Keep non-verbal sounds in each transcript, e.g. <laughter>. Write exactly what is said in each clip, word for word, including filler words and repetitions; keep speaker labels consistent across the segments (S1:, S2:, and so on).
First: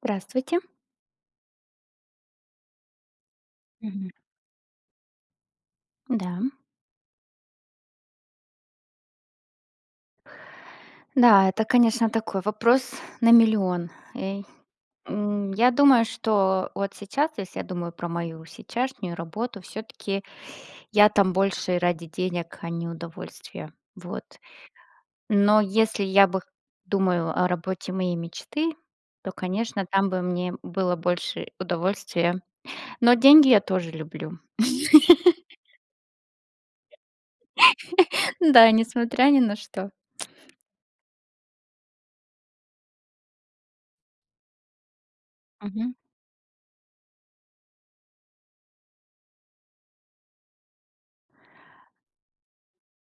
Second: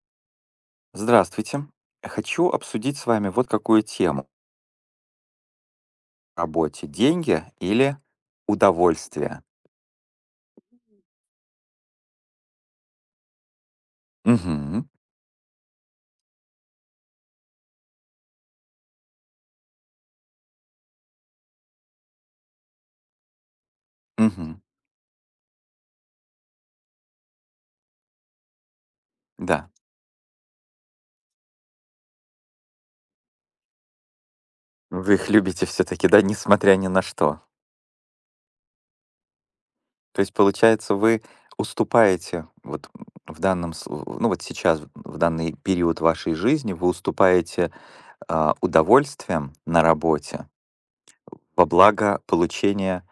S1: Здравствуйте.
S2: Здравствуйте. Хочу обсудить с вами вот какую
S1: Мгм.
S2: тему.
S1: Да.
S2: Работе деньги или удовольствие?
S1: Да, это, конечно, такой вопрос на миллион. Э,
S2: Мгм.
S1: м, я думаю, что вот сейчас, если я думаю про мою сейчасшнюю работу, все таки я там больше ради денег, а не удовольствия. Вот.
S2: Мгм.
S1: Но если я бы думаю о работе моей мечты, то,
S2: Да.
S1: конечно, там бы мне было больше удовольствия. Но деньги я тоже люблю.
S2: Вы их любите все-таки, да, несмотря ни на что.
S1: <laughs> Да, несмотря ни на что.
S2: То есть, получается, вы уступаете вот в данном, с- ну вот сейчас, в данный период вашей жизни, вы уступаете а, удовольствием на работе во благо получения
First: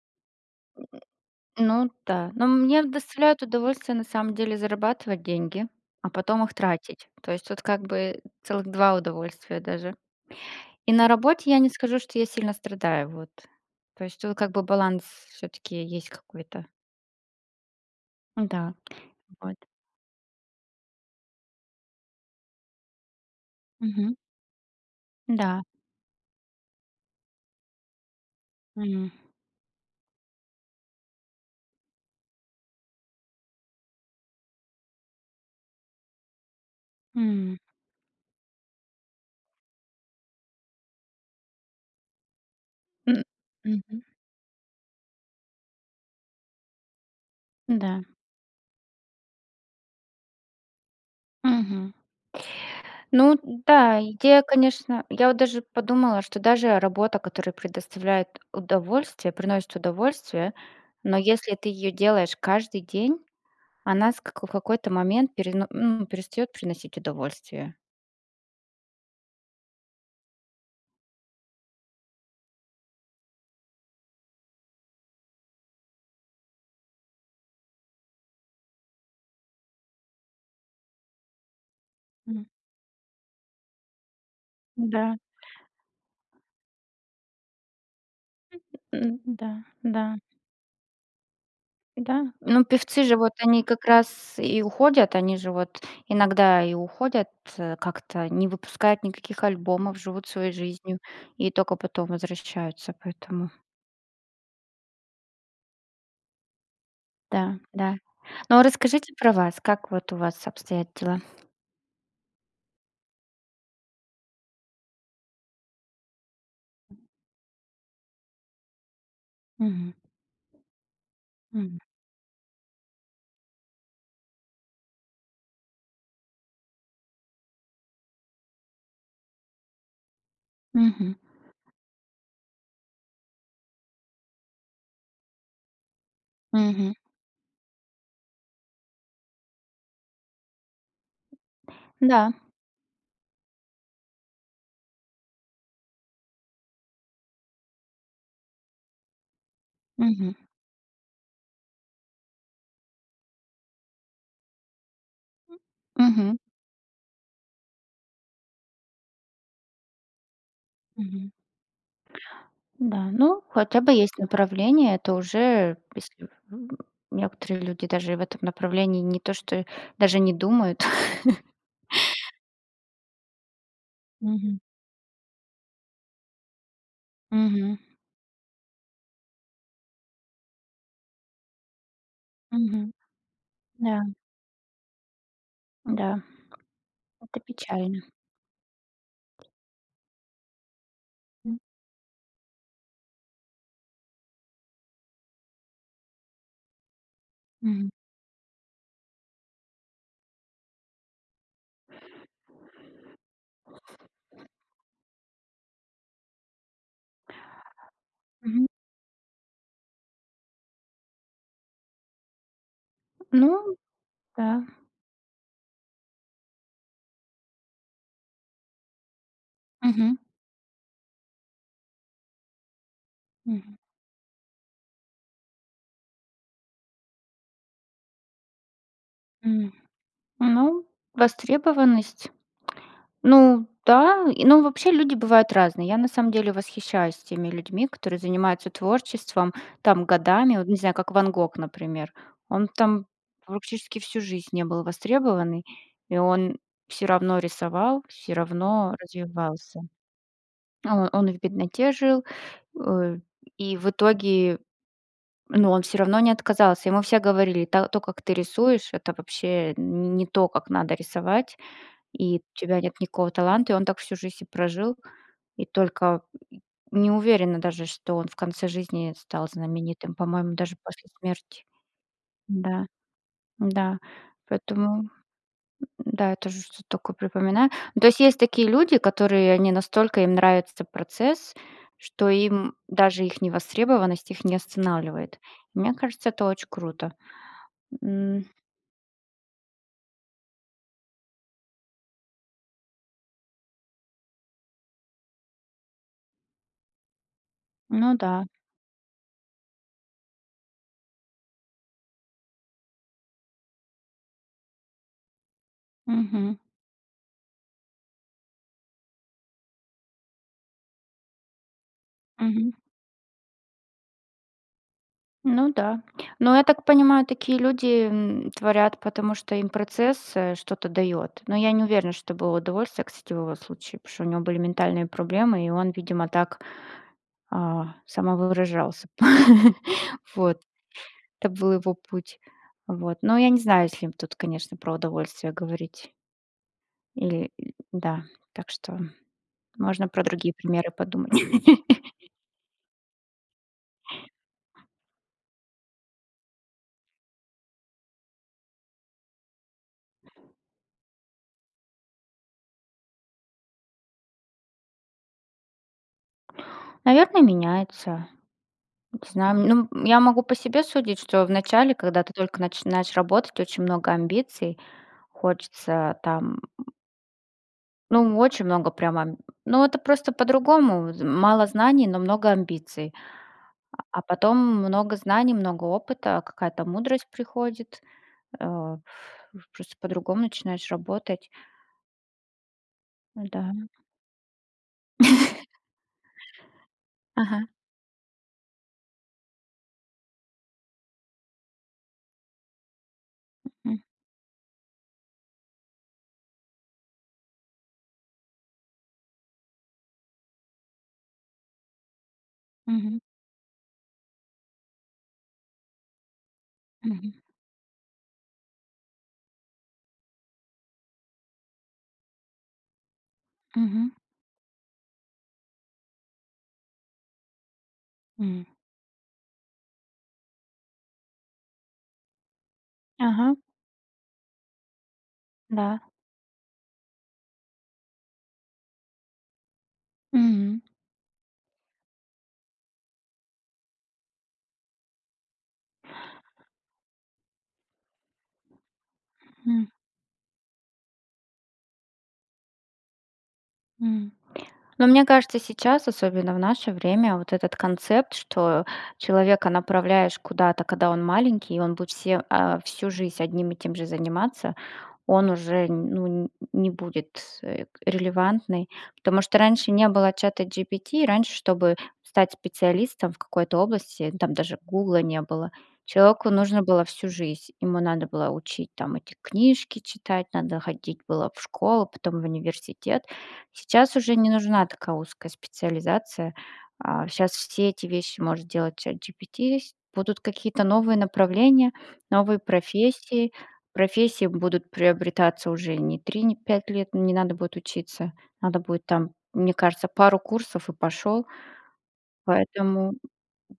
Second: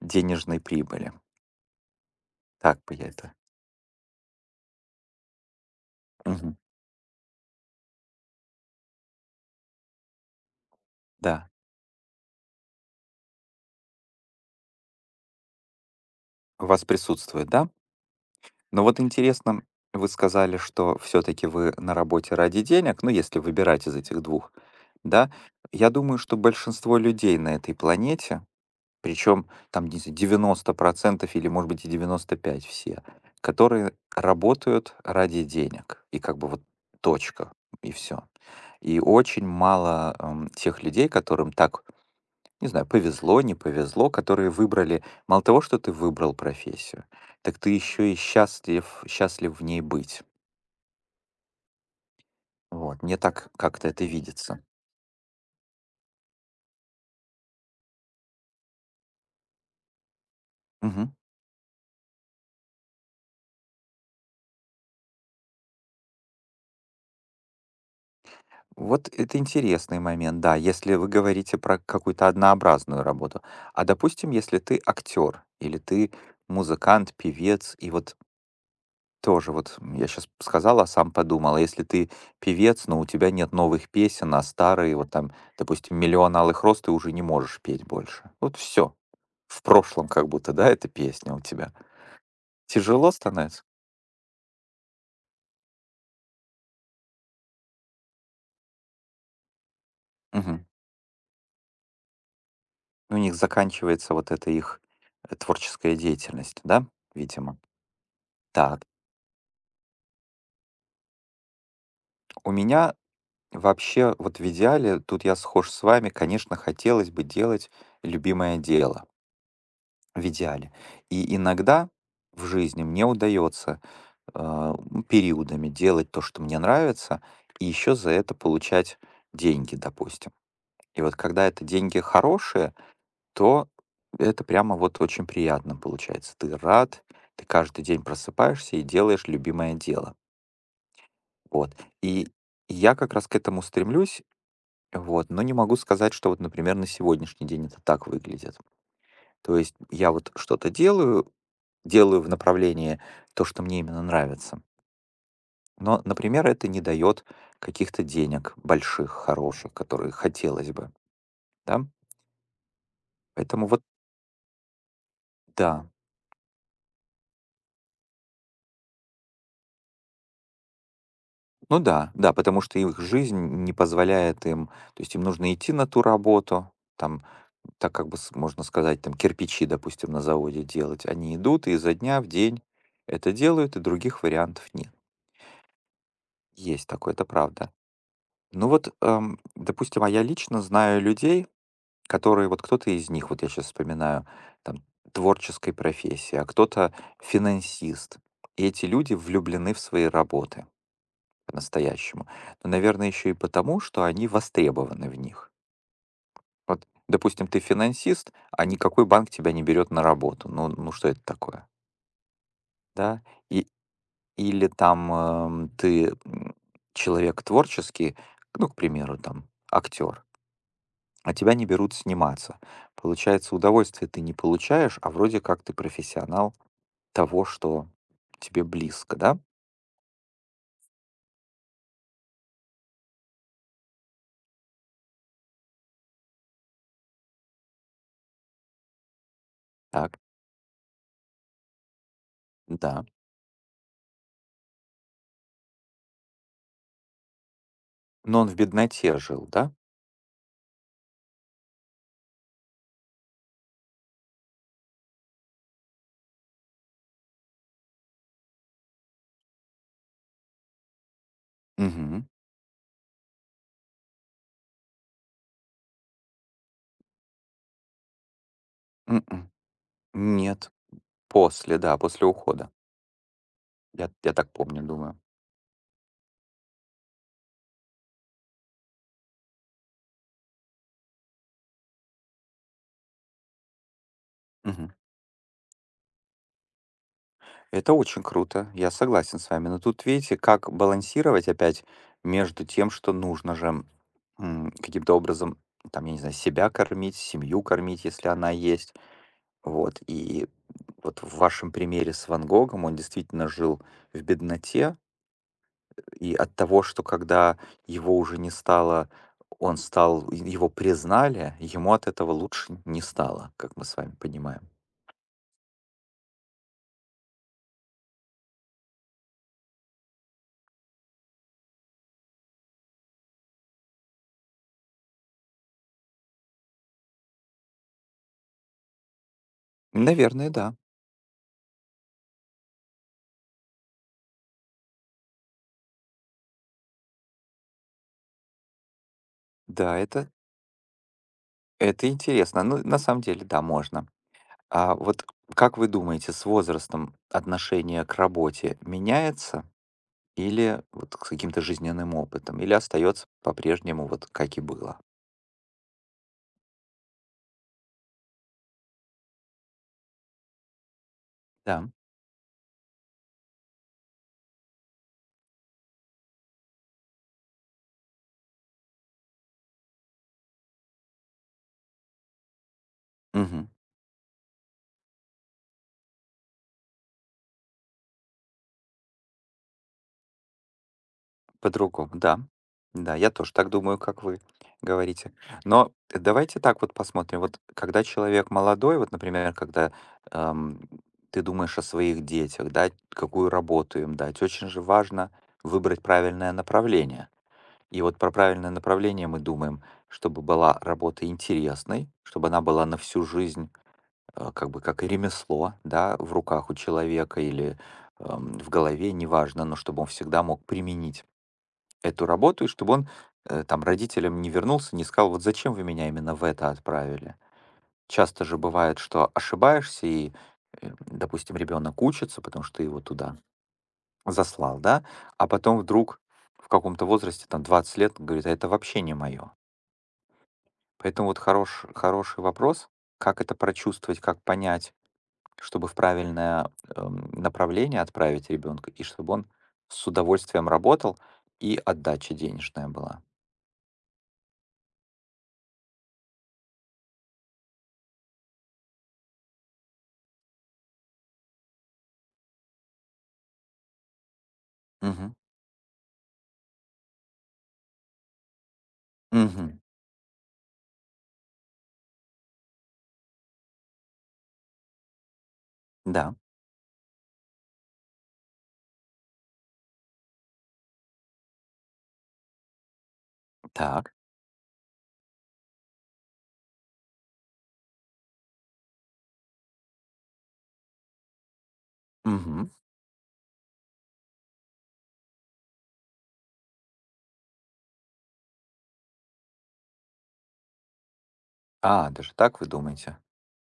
S2: денежной прибыли.
S1: Ну да. Но
S2: Так
S1: мне
S2: бы я это.
S1: доставляет удовольствие, на самом деле, зарабатывать деньги, а потом их
S2: Мгм.
S1: тратить. То есть тут как бы целых два удовольствия даже. И на работе
S2: Да.
S1: я не скажу, что я сильно страдаю, вот. То есть тут как бы баланс все таки есть какой-то.
S2: У вас присутствует, да?
S1: Да,
S2: Но вот
S1: вот.
S2: интересно, вы сказали, что все-таки вы на работе ради денег, ну, если выбирать из
S1: Мгм.
S2: этих двух, да?
S1: Да.
S2: Я думаю, что большинство людей на этой планете,
S1: М.
S2: причем там не знаю, девяносто процентов или, может быть, и девяносто пять все, которые работают ради денег. И как бы вот точка,
S1: М.
S2: и все. И очень мало эм, тех людей, которым так не знаю,
S1: М.
S2: повезло, не
S1: Мгм.
S2: повезло, которые выбрали, мало того, что ты выбрал профессию, так ты
S1: Да.
S2: еще и счастлив, счастлив в ней быть.
S1: Мгм.
S2: Вот, мне
S1: Ну
S2: так как-то
S1: да,
S2: это
S1: идея,
S2: видится.
S1: конечно. Я вот даже подумала, что даже работа, которая предоставляет удовольствие, приносит удовольствие,
S2: Мгм.
S1: но если ты ее делаешь каждый день, она с как в какой-то момент перено ну, перестает приносить удовольствие.
S2: Вот это интересный момент, да, если вы говорите про какую-то однообразную работу. А допустим, если ты актер или ты музыкант, певец, и вот тоже вот я сейчас сказала а сам подумал, а если ты
S1: Мгм.
S2: певец, но у тебя нет новых песен, а старые,
S1: Да,
S2: вот там, допустим, «Миллион алых роз» ты уже не можешь петь больше. Вот все.
S1: м, да,
S2: В
S1: да,
S2: прошлом как будто, да, эта песня у тебя.
S1: да. Ну, певцы
S2: Тяжело
S1: же вот они
S2: становится?
S1: как раз и уходят, они же вот иногда и уходят, э, как-то не выпускают никаких альбомов, живут своей
S2: Мгм.
S1: жизнью и только потом возвращаются,
S2: Ну, у них
S1: поэтому
S2: заканчивается вот эта их э, творческая деятельность, да,
S1: да,
S2: видимо.
S1: да. Но
S2: Так,
S1: расскажите про вас, как вот у вас обстоят дела?
S2: у меня вообще вот в идеале, тут я схож с вами, конечно, хотелось бы делать любимое дело
S1: Мгм,
S2: в идеале. И
S1: мгм,
S2: иногда в жизни мне удается а, м, периодами делать то, что мне нравится, и еще за это получать деньги, допустим. И
S1: мгм,
S2: вот когда это деньги хорошие, то это прямо вот очень приятно получается. Ты
S1: мгм.
S2: рад, ты каждый день просыпаешься и делаешь любимое дело. Вот. И
S1: Да,
S2: я как раз к этому стремлюсь, вот, но не могу сказать, что вот, например, на сегодняшний день это так выглядит. То есть я вот
S1: мгм,
S2: что-то делаю, делаю в направлении то, что мне именно нравится. Но,
S1: мгм,
S2: например, это не дает каких-то денег больших, хороших, которые хотелось бы,
S1: мгм.
S2: да.
S1: Да, ну,
S2: Поэтому
S1: хотя
S2: вот
S1: бы есть направление, это уже,
S2: да.
S1: если, м, некоторые люди даже и в этом направлении не то что даже не думают. <laughs>
S2: Ну да, да, потому что их жизнь не позволяет
S1: Мгм,
S2: им, то есть им нужно идти на ту работу, там,
S1: мгм,
S2: так как бы с- можно сказать, там кирпичи, допустим, на заводе делать. Они идут и изо дня в день
S1: мгм.
S2: это делают, и
S1: Да,
S2: других вариантов нет.
S1: да,
S2: Есть такое, это
S1: это
S2: правда.
S1: печально.
S2: Ну вот, эм, допустим, а я лично знаю людей,
S1: М,
S2: которые вот кто-то из них, вот я сейчас вспоминаю, там творческой профессии, а кто-то
S1: мгм,
S2: финансист. И эти люди влюблены в свои работы по-настоящему. Но, наверное, еще и потому, что они востребованы в них. Вот, допустим, ты финансист, а
S1: мгм.
S2: никакой банк тебя не берет на работу. Ну, ну, что это такое, да?
S1: Ну
S2: И,
S1: да,
S2: или там эм, ты м, человек творческий, ну, к примеру, там
S1: мгм,
S2: актер, а тебя не берут сниматься. Получается,
S1: мгм,
S2: удовольствие ты не получаешь, а вроде как ты профессионал того, что тебе близко, да?
S1: м. Ну, востребованность. Ну да, и ну вообще люди бывают разные. Я на самом деле восхищаюсь теми людьми, которые занимаются творчеством там
S2: Так,
S1: годами. Вот не знаю, как Ван Гог, например. Он
S2: да.
S1: там практически всю жизнь не был востребованный, и он все равно рисовал, все
S2: Но он в
S1: равно
S2: бедноте жил, да?
S1: развивался. А Он он и в бедноте жил, э, и в итоге, ну, он все равно не отказался. Ему все говорили: "Та то, как ты рисуешь, это вообще не то, как надо рисовать",
S2: Угу.
S1: и у тебя нет никакого таланта, и он так всю жизнь и прожил. И только не уверена даже, что он в конце жизни стал знаменитым, по-моему,
S2: Нет.
S1: даже после смерти.
S2: После, да, после ухода.
S1: Да, да.
S2: Я, я так помню,
S1: Поэтому,
S2: думаю.
S1: да, я тоже что-то такое припоминаю. Ну, то есть есть такие люди, которые, они настолько им нравится процесс, что им даже их невостребованность их не
S2: Мгм.
S1: останавливает. Мне кажется, это очень круто.
S2: Это очень
S1: М,
S2: круто, я согласен с вами. Но тут видите, как балансировать опять между тем, что нужно же м, каким-то образом, там, я не знаю, себя кормить, семью кормить,
S1: ну
S2: если
S1: да.
S2: она есть. Вот, и вот в вашем примере с Ван Гогом он действительно жил в бедноте, и от
S1: Мгм.
S2: того, что когда его уже не стало, он стал, и его признали, ему от этого
S1: Мгм.
S2: лучше не стало, как мы с вами понимаем.
S1: Ну да. Но я так понимаю, такие люди м, творят, потому что им процесс э, что-то дает. Но я не уверена, что было удовольствие, кстати, в его случае, потому что у него были ментальные проблемы, и он, видимо, так а, самовыражался. <laughs>
S2: Наверное,
S1: Вот.
S2: да.
S1: Это был его путь. Вот. Но я не знаю, если им тут, конечно, про удовольствие говорить. Или да. Так что
S2: Да,
S1: можно про
S2: это,
S1: другие примеры подумать.
S2: это
S1: <laughs>
S2: интересно. Ну, на самом деле, да, можно. А вот как вы думаете, с возрастом отношение к работе меняется или вот с каким-то жизненным опытом, или остается по-прежнему вот как и было?
S1: Наверное, меняется. Не знаю, м, ну, я могу по себе судить, что в
S2: Да.
S1: начале, когда ты только начинаешь работать, очень много амбиций, хочется там, ну, очень много прям, ам ну, это просто по-другому, з мало знаний, но много амбиций,
S2: Мгм.
S1: а потом много знаний, много опыта, какая-то мудрость приходит, э, просто по-другому начинаешь работать,
S2: По-другому, да. Да, я тоже так
S1: да.
S2: думаю, как вы говорите. Но давайте так вот посмотрим. Вот
S1: Ага,
S2: когда человек молодой, вот, например, когда ам, ты думаешь о своих детях, да, какую
S1: м,
S2: работу им дать, очень же важно выбрать правильное направление. И вот про правильное направление мы думаем, чтобы была работа интересной, чтобы она была на
S1: мгм,
S2: всю жизнь, э, как бы как и ремесло, да, в руках у
S1: мгм,
S2: человека или ам, в голове, неважно, но чтобы он всегда мог применить эту работу, и чтобы он э, там
S1: мгм,
S2: родителям не вернулся, не сказал, вот зачем вы меня именно в это отправили. Часто же
S1: м.
S2: бывает, что ошибаешься, и, э, допустим, ребенок учится, потому что ты его туда
S1: Ага,
S2: заслал, да, а потом
S1: да.
S2: вдруг в каком-то возрасте, там, двадцать лет, говорит, а это вообще не мое.
S1: Мгм,
S2: Поэтому вот хорош, хороший вопрос, как это прочувствовать, как понять, чтобы в правильное эм, направление отправить ребенка, и чтобы он
S1: м,
S2: с удовольствием работал, и отдача денежная была.
S1: м. Но мне кажется, сейчас, особенно в наше время, вот этот концепт, что человека направляешь куда-то, когда он маленький, и он будет все, а, всю жизнь одним и тем же заниматься,
S2: Мгм.
S1: он уже, ну, не будет, э, к релевантный. Потому что
S2: Мгм.
S1: раньше не было чата джи пи ти, раньше, чтобы стать специалистом в какой-то области, там даже "Гугла" не было,
S2: Да,
S1: человеку нужно было всю жизнь. Ему надо было учить там эти книжки читать, надо ходить было в школу, потом в университет.
S2: так.
S1: Сейчас уже не нужна такая узкая специализация. Сейчас все эти вещи может делать чат джи пи ти. С Будут какие-то новые направления, новые
S2: Мгм.
S1: профессии. Профессии будут приобретаться уже не три, не пять лет, не надо будет учиться. Надо будет там, мне кажется, пару курсов и пошел.
S2: А, даже так вы
S1: Поэтому,
S2: думаете?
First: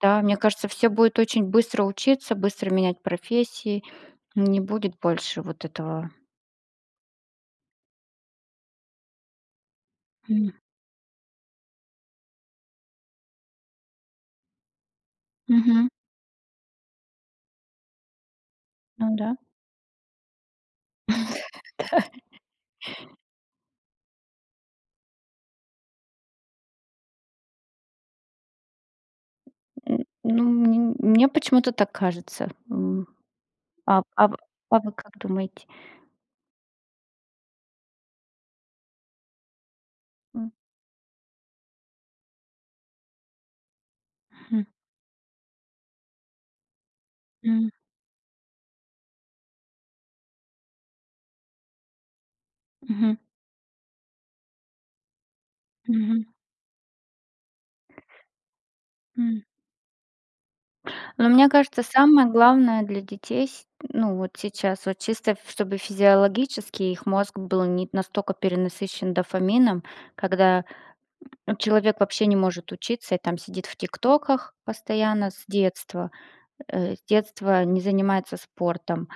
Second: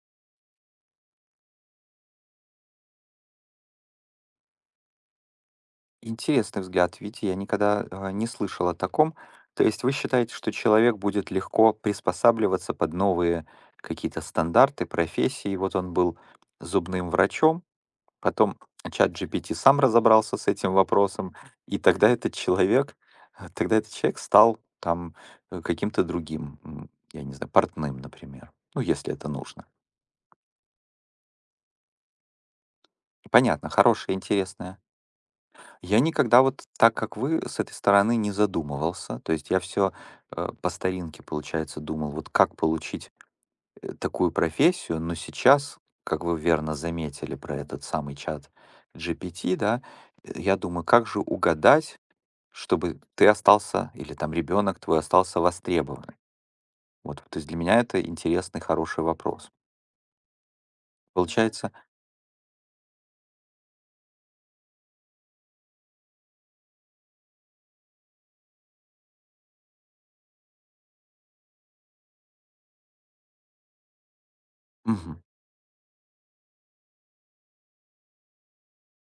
S1: да, мне кажется, все будет очень быстро учиться, быстро менять профессии. Не будет больше вот этого.
S2: Интересный взгляд, видите, я никогда э, не слышал о таком. То есть вы считаете, что
S1: М.
S2: человек будет легко приспосабливаться под новые какие-то стандарты, профессии. Вот
S1: Мгм.
S2: он был зубным врачом, потом
S1: Ну
S2: чат
S1: да.
S2: G P T сам разобрался с этим вопросом, и тогда этот человек, э, тогда этот человек стал там э, каким-то другим, м, я не знаю, портным, например. Ну, если это нужно.
S1: М, ну, мн мне почему-то так кажется. М.
S2: Понятно,
S1: А
S2: хорошая,
S1: а в
S2: интересная.
S1: а вы как думаете?
S2: Я никогда вот так, как вы, с этой стороны не задумывался. То есть я все
S1: М.
S2: по старинке, получается, думал, вот как получить э, такую
S1: Мгм.
S2: профессию, но сейчас, как вы верно заметили про
S1: М.
S2: этот самый чат G P T, да, э, я думаю, как же угадать, чтобы
S1: Мгм.
S2: ты остался, или там ребенок твой остался востребованным.
S1: Мгм.
S2: Вот, то есть для меня это интересный, хороший
S1: М.
S2: вопрос.
S1: Но мне
S2: Получается,
S1: кажется, самое главное для детей, с- ну вот сейчас, вот чисто ф- чтобы физиологически их мозг был не настолько перенасыщен дофамином, когда ну, человек вообще не может учиться и там сидит в тиктоках
S2: мгм,
S1: постоянно с детства, э, с детства не занимается спортом,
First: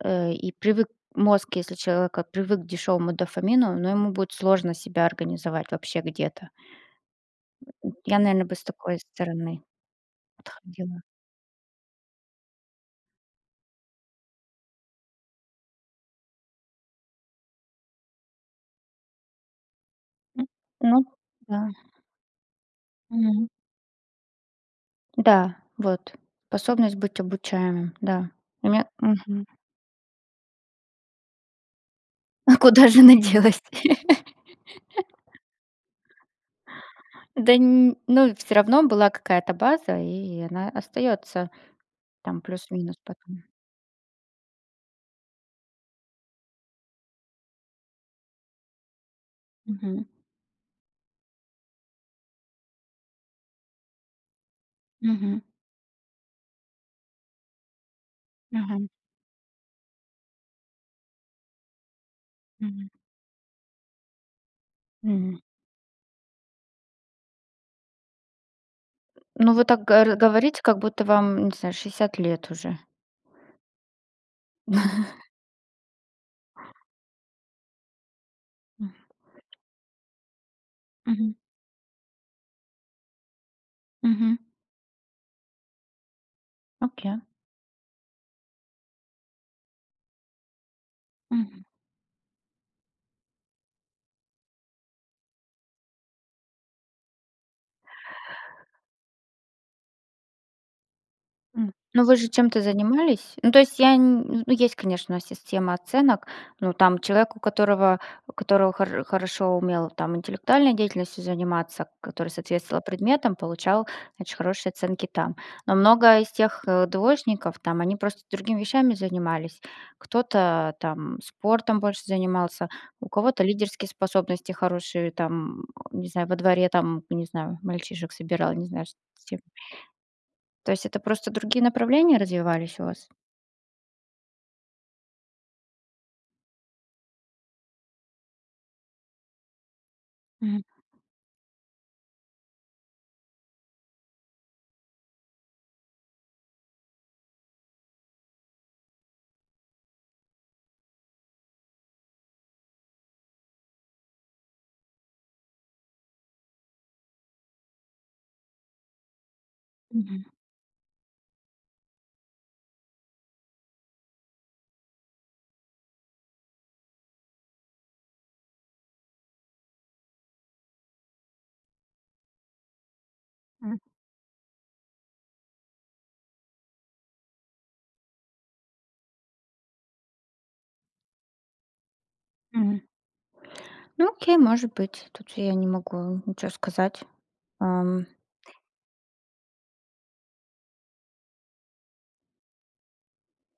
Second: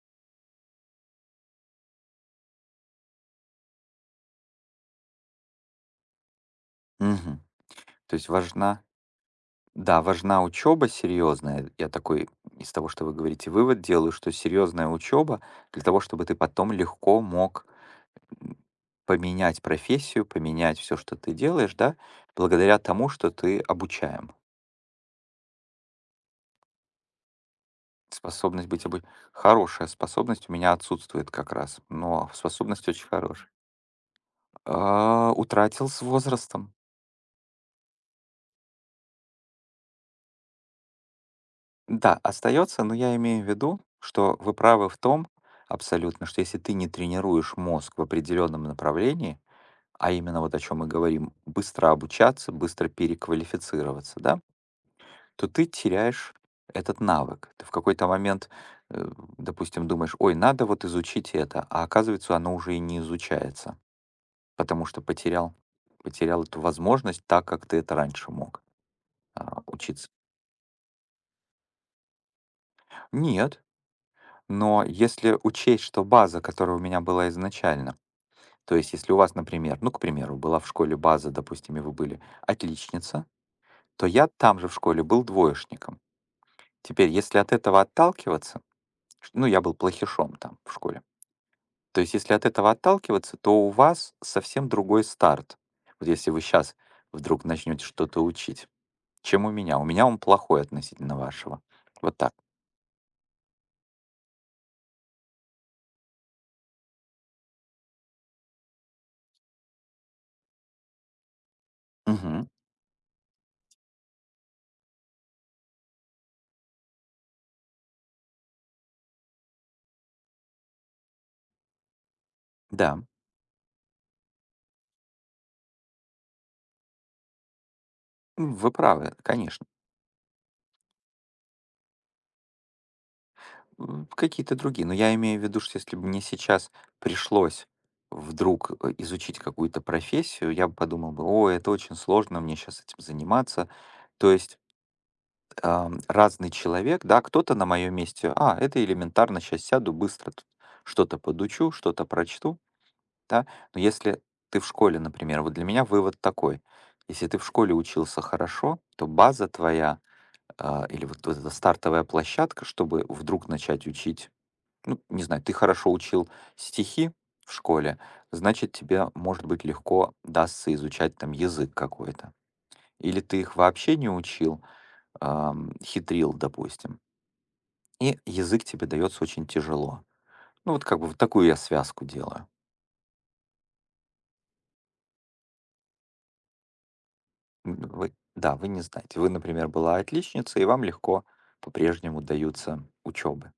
S1: э, и привык мозг, если человек привык к дешевому дофамину, но ему будет сложно себя организовать вообще где-то.
S2: мгм. То
S1: Я,
S2: есть
S1: наверное, бы с
S2: важна.
S1: такой стороны
S2: Да, важна учеба
S1: подходила.
S2: серьезная. Я такой из того, что вы говорите, вывод делаю, что серьезная учеба для того, чтобы ты потом легко мог м, поменять профессию,
S1: М.
S2: поменять все,
S1: Ну,
S2: что ты
S1: да.
S2: делаешь, да, благодаря тому, что ты обучаем.
S1: Да, вот. Способность быть обучаемым, да.
S2: Способность
S1: У
S2: быть
S1: меня
S2: обу...
S1: мгм. <laughs>
S2: Хорошая способность у меня отсутствует как раз, но
S1: А куда
S2: способность
S1: же
S2: очень
S1: она
S2: хорошая.
S1: делась? <laughs>
S2: А, утратил с возрастом.
S1: Да, н ну, все равно была какая-то база, и она остается
S2: Да,
S1: там
S2: остается, но
S1: плюс-минус
S2: я
S1: потом.
S2: имею в виду, что вы правы в том, абсолютно, что если ты не тренируешь мозг в определенном направлении,
S1: Мгм.
S2: а именно вот о чем мы говорим, быстро обучаться, быстро переквалифицироваться, да,
S1: Мгм.
S2: то ты теряешь этот навык. Ты в какой-то момент,
S1: Ага.
S2: э, допустим, думаешь, ой, надо вот изучить это, а оказывается, оно уже и
S1: Мгм.
S2: не изучается, потому что
S1: М.
S2: потерял, потерял эту возможность так, как ты это раньше мог
S1: Ну,
S2: а,
S1: вы так
S2: учиться.
S1: гор говорите, как будто вам, не знаю, шестьдесят лет уже.
S2: Нет, но
S1: <laughs>
S2: если учесть, что база, которая у меня была изначально, то
S1: М.
S2: есть если у вас, например, ну, к примеру, была в школе база,
S1: Мгм.
S2: допустим, и вы были отличница, то я
S1: Мгм.
S2: там же в школе был двоечником. Теперь,
S1: Окей.
S2: если от этого отталкиваться, ш- ну, я был плохишом там в школе.
S1: Мгм.
S2: То есть, если от этого отталкиваться, то у вас совсем другой старт. Вот если вы сейчас вдруг начнете что-то учить, чем у меня. У меня он плохой относительно вашего.
S1: М. Ну, вы
S2: Вот
S1: же
S2: так.
S1: чем-то занимались? Ну, то есть я н ну, есть, конечно, система оценок, но там человек, у которого которого хор хорошо умел там интеллектуальной деятельностью заниматься, который
S2: Мгм.
S1: соответствовал предметам, получал, значит, хорошие оценки там. Но много из тех, э, двоечников, там, они просто другими вещами занимались. Кто-то там спортом больше занимался,
S2: Да,
S1: у кого-то лидерские способности хорошие, там, не знаю, во дворе там, не знаю, мальчишек собирал,
S2: М,
S1: не
S2: вы
S1: знаю,
S2: правы,
S1: с чем.
S2: конечно.
S1: То есть это просто другие направления развивались у вас?
S2: М, какие-то другие. Но я имею в виду, что если бы мне сейчас пришлось вдруг э, изучить какую-то профессию,
S1: Мгм,
S2: я бы подумал бы, о, это очень сложно, мне сейчас этим заниматься. То есть ам, разный человек, да, кто-то на моем месте, а, это элементарно, сейчас сяду, быстро тут что-то подучу, что-то прочту, да. Но если ты в школе, например, вот для меня вывод такой, если ты в школе учился хорошо, то база твоя
S1: мгм,
S2: а, или вот эта стартовая площадка, чтобы вдруг начать учить ну, не знаю, ты хорошо учил стихи в школе, значит, тебе, может быть, легко дастся изучать там язык какой-то. Или ты их
S1: м,
S2: вообще не учил, ам, хитрил, допустим, и язык тебе дается очень тяжело. Ну, вот как бы вот такую я связку делаю.
S1: мгм. Ну, окей, может быть. Тут я не могу ничего сказать.
S2: М,
S1: Ам.
S2: вы- да, вы не знаете. Вы, например, была отличница, и вам легко по-прежнему даются учебы.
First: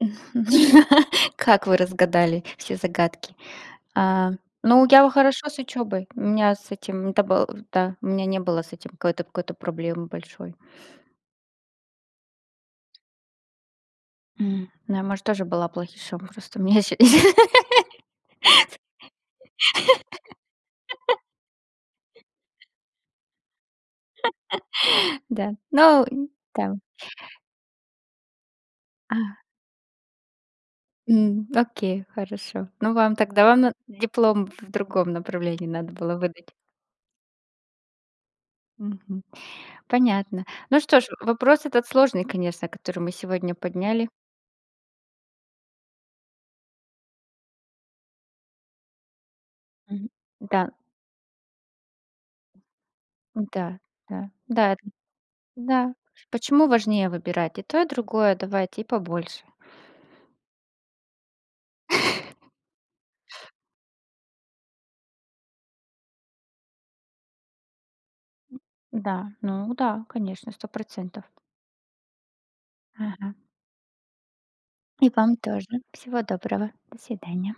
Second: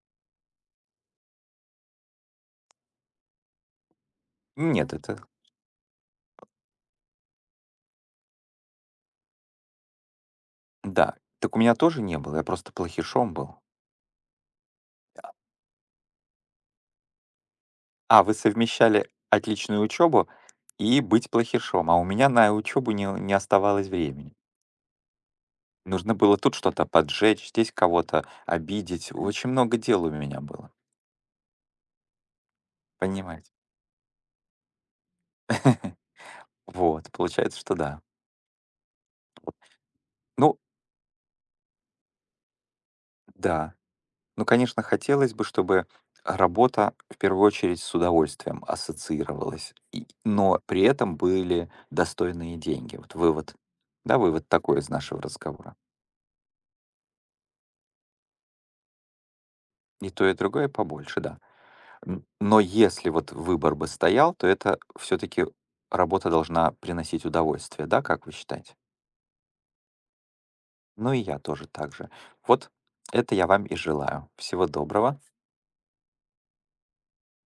S1: <laughs> Как вы разгадали все загадки? А, ну,
S2: Нет,
S1: я
S2: это...
S1: хорошо с учебой. У меня с этим, это был, да, у меня не было с этим какой-то какой-то проблемы большой.
S2: Да. Так у меня тоже не было, я просто плохишом был.
S1: М. Ну, я, может, тоже была плохишом, просто мне еще... <laughs>
S2: А, вы совмещали отличную учебу и быть плохишом, а у меня на учебу не, не оставалось времени.
S1: Да, ну,
S2: Нужно было тут
S1: там.
S2: что-то поджечь, здесь кого-то обидеть. Очень много дел у меня было,
S1: М, окей, хорошо. Ну, вам тогда
S2: понимаете?
S1: вам на диплом в другом направлении надо
S2: <laughs>
S1: было выдать.
S2: Вот, получается, что да.
S1: Мгм. Понятно.
S2: Ну,
S1: Ну что ж, вопрос этот сложный, конечно, который мы сегодня
S2: да.
S1: подняли.
S2: Ну, конечно, хотелось бы, чтобы работа в первую очередь с удовольствием ассоциировалась, и-
S1: Мгм.
S2: но
S1: Да,
S2: при этом были достойные деньги. Вот вывод,
S1: да,
S2: да,
S1: да,
S2: вывод
S1: да,
S2: такой из нашего разговора.
S1: да. Почему важнее выбирать и то, и другое? Давайте и побольше.
S2: И то, и другое побольше, да. М, но если вот выбор бы стоял, то это все таки работа должна приносить удовольствие, да, как вы считаете?
S1: Да, ну да, конечно,
S2: Ну и
S1: сто процентов.
S2: я тоже так же. Вот
S1: Ага.
S2: это я вам и желаю. Всего
S1: И
S2: доброго.
S1: вам тоже. Всего доброго. До свидания.